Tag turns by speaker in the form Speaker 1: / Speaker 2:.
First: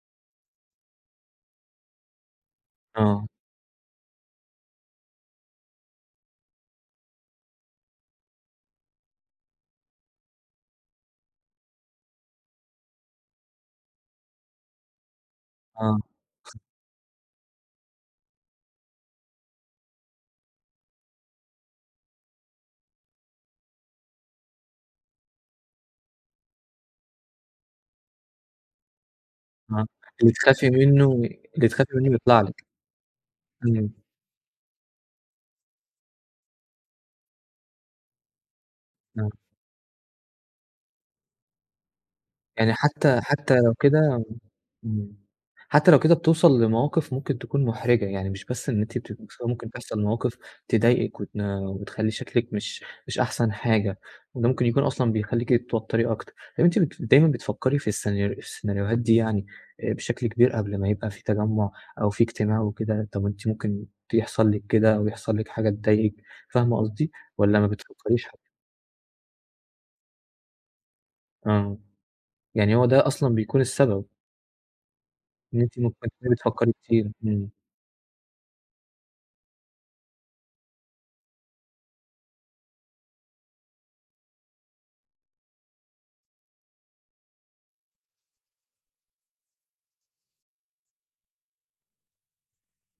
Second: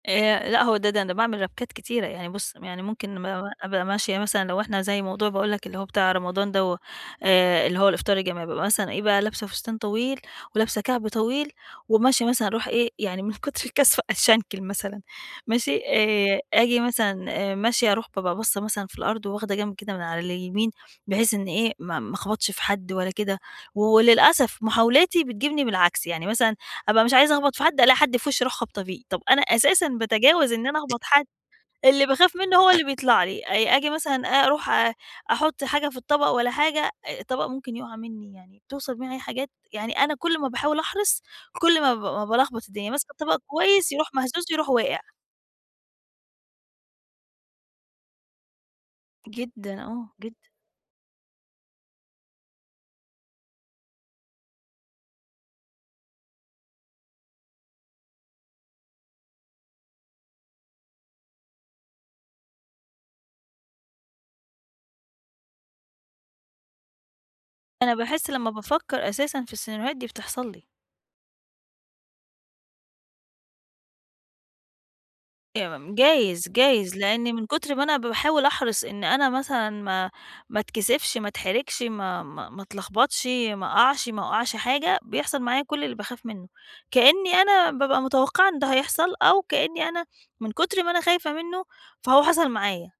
Speaker 1: آآ لأ، هو ده ده أنا باعمل ربْكات كتيرة، يعني بُص، يعني ممكن مم
Speaker 2: آه.
Speaker 1: أبقى ماشية مثلًا لو إحنا زي موضوع باقول لك اللي هو بتاع رمضان دوَّة آآ اللي هو الإفطار الجماعي، بابقي مثلًا إيه بقى، لابْسة فستان طويل، ولابسة كعب طويل، وماشية مثلًا أروح إيه يعني من كُتْر الكسْفة أتشنْكل مثلًا ماشي،
Speaker 2: آه.
Speaker 1: آآ آجي مثلًا آآ ماشية أروح بابقى باصّة مثلًا في الأرض، وواخدة جنْب كده من على اليمين، بحيث إن إيه، ما ما أخبَطْش في حد ولا كده، وللأسف محاولاتي بتجيبني بالعكس، يعني مثلًا أبقى مش عايزة أخبَط في حد، ألاقي حد في وشّي أروح خابطة فيه. طَب أنا
Speaker 2: آه،
Speaker 1: أساسًا
Speaker 2: اللي
Speaker 1: باتجاوز إن
Speaker 2: تخافي
Speaker 1: أنا أخْبَط
Speaker 2: منّه
Speaker 1: حد،
Speaker 2: ي اللي تخافي
Speaker 1: اللي
Speaker 2: منه
Speaker 1: باخاف
Speaker 2: يطلع
Speaker 1: منّه
Speaker 2: لِك.
Speaker 1: هو اللي بيطلَع لي، أ آجي
Speaker 2: امم.
Speaker 1: مثلًا أ أروح آآ أحطّ حاجة في الطبق ولا حاجة، الطبق ممكن يقع منّي، يعني بتوصل معي
Speaker 2: آه.
Speaker 1: حاجات يعني أنا كُل ما باحاول أحرص، كُل ما ب ما بالخْبَط
Speaker 2: يعني
Speaker 1: الدنيا. ماسكة
Speaker 2: حتى
Speaker 1: الطَبق
Speaker 2: حتى لو
Speaker 1: كويس، يروح
Speaker 2: كده
Speaker 1: مهزوز، يروح واقع.
Speaker 2: امم، حتى لو كده بتوصل لمواقف ممكن تكون محرِجة، يعني مش بس إن أنتِ بتبقي مكسوفة، ممكن
Speaker 1: جدًا
Speaker 2: تحصل
Speaker 1: آه، جدًا.
Speaker 2: مواقف تضايقِك، وتن وتخلّي شكلِك مش مش أحسن حاجة، وده ممكن يكون أصلًا بيخلِّيكِ تتوتري أكتر. طب أنتِ بت دايمًا بتفكّري في السينا السيناريوهات دي يعني آآ بشكل كبير قبل ما يبقى في تجمُّع أو في اجتماع وكده؟ طب أنتِ ممكن يحصل لِك كده أو يحصل لِك حاجة تضايقِك، فاهمة قصدي؟ والّا ما
Speaker 1: أنا
Speaker 2: بتفكّريش
Speaker 1: باحسّ
Speaker 2: حت
Speaker 1: لمّا بافكّر أساسًا في السيناريوهات دي، بتحصل لي.
Speaker 2: آه، يعني هو ده أصلًا بيكون السبب. إن أنتِ
Speaker 1: إمم
Speaker 2: ممكن تكوني
Speaker 1: جايز،
Speaker 2: بتفكّري
Speaker 1: جايز
Speaker 2: كتير،
Speaker 1: لأن من
Speaker 2: امم.
Speaker 1: كتْر ما أنا باحاول أحرِص إن أنا مثلًا ما ما اتكسِفش، ما اتحرِجْش ما ما ما اتلخبطْش، ما أقعْش، ما أوقّعش حاجة، بيحصل معايا كلّ اللي باخاف منّه، كإنّي أنا بابقى متوقّعة إن ده هيحصل، أو كإني أنا من كُتْر ما أنا خايفة منّه، فهو حصل معايا.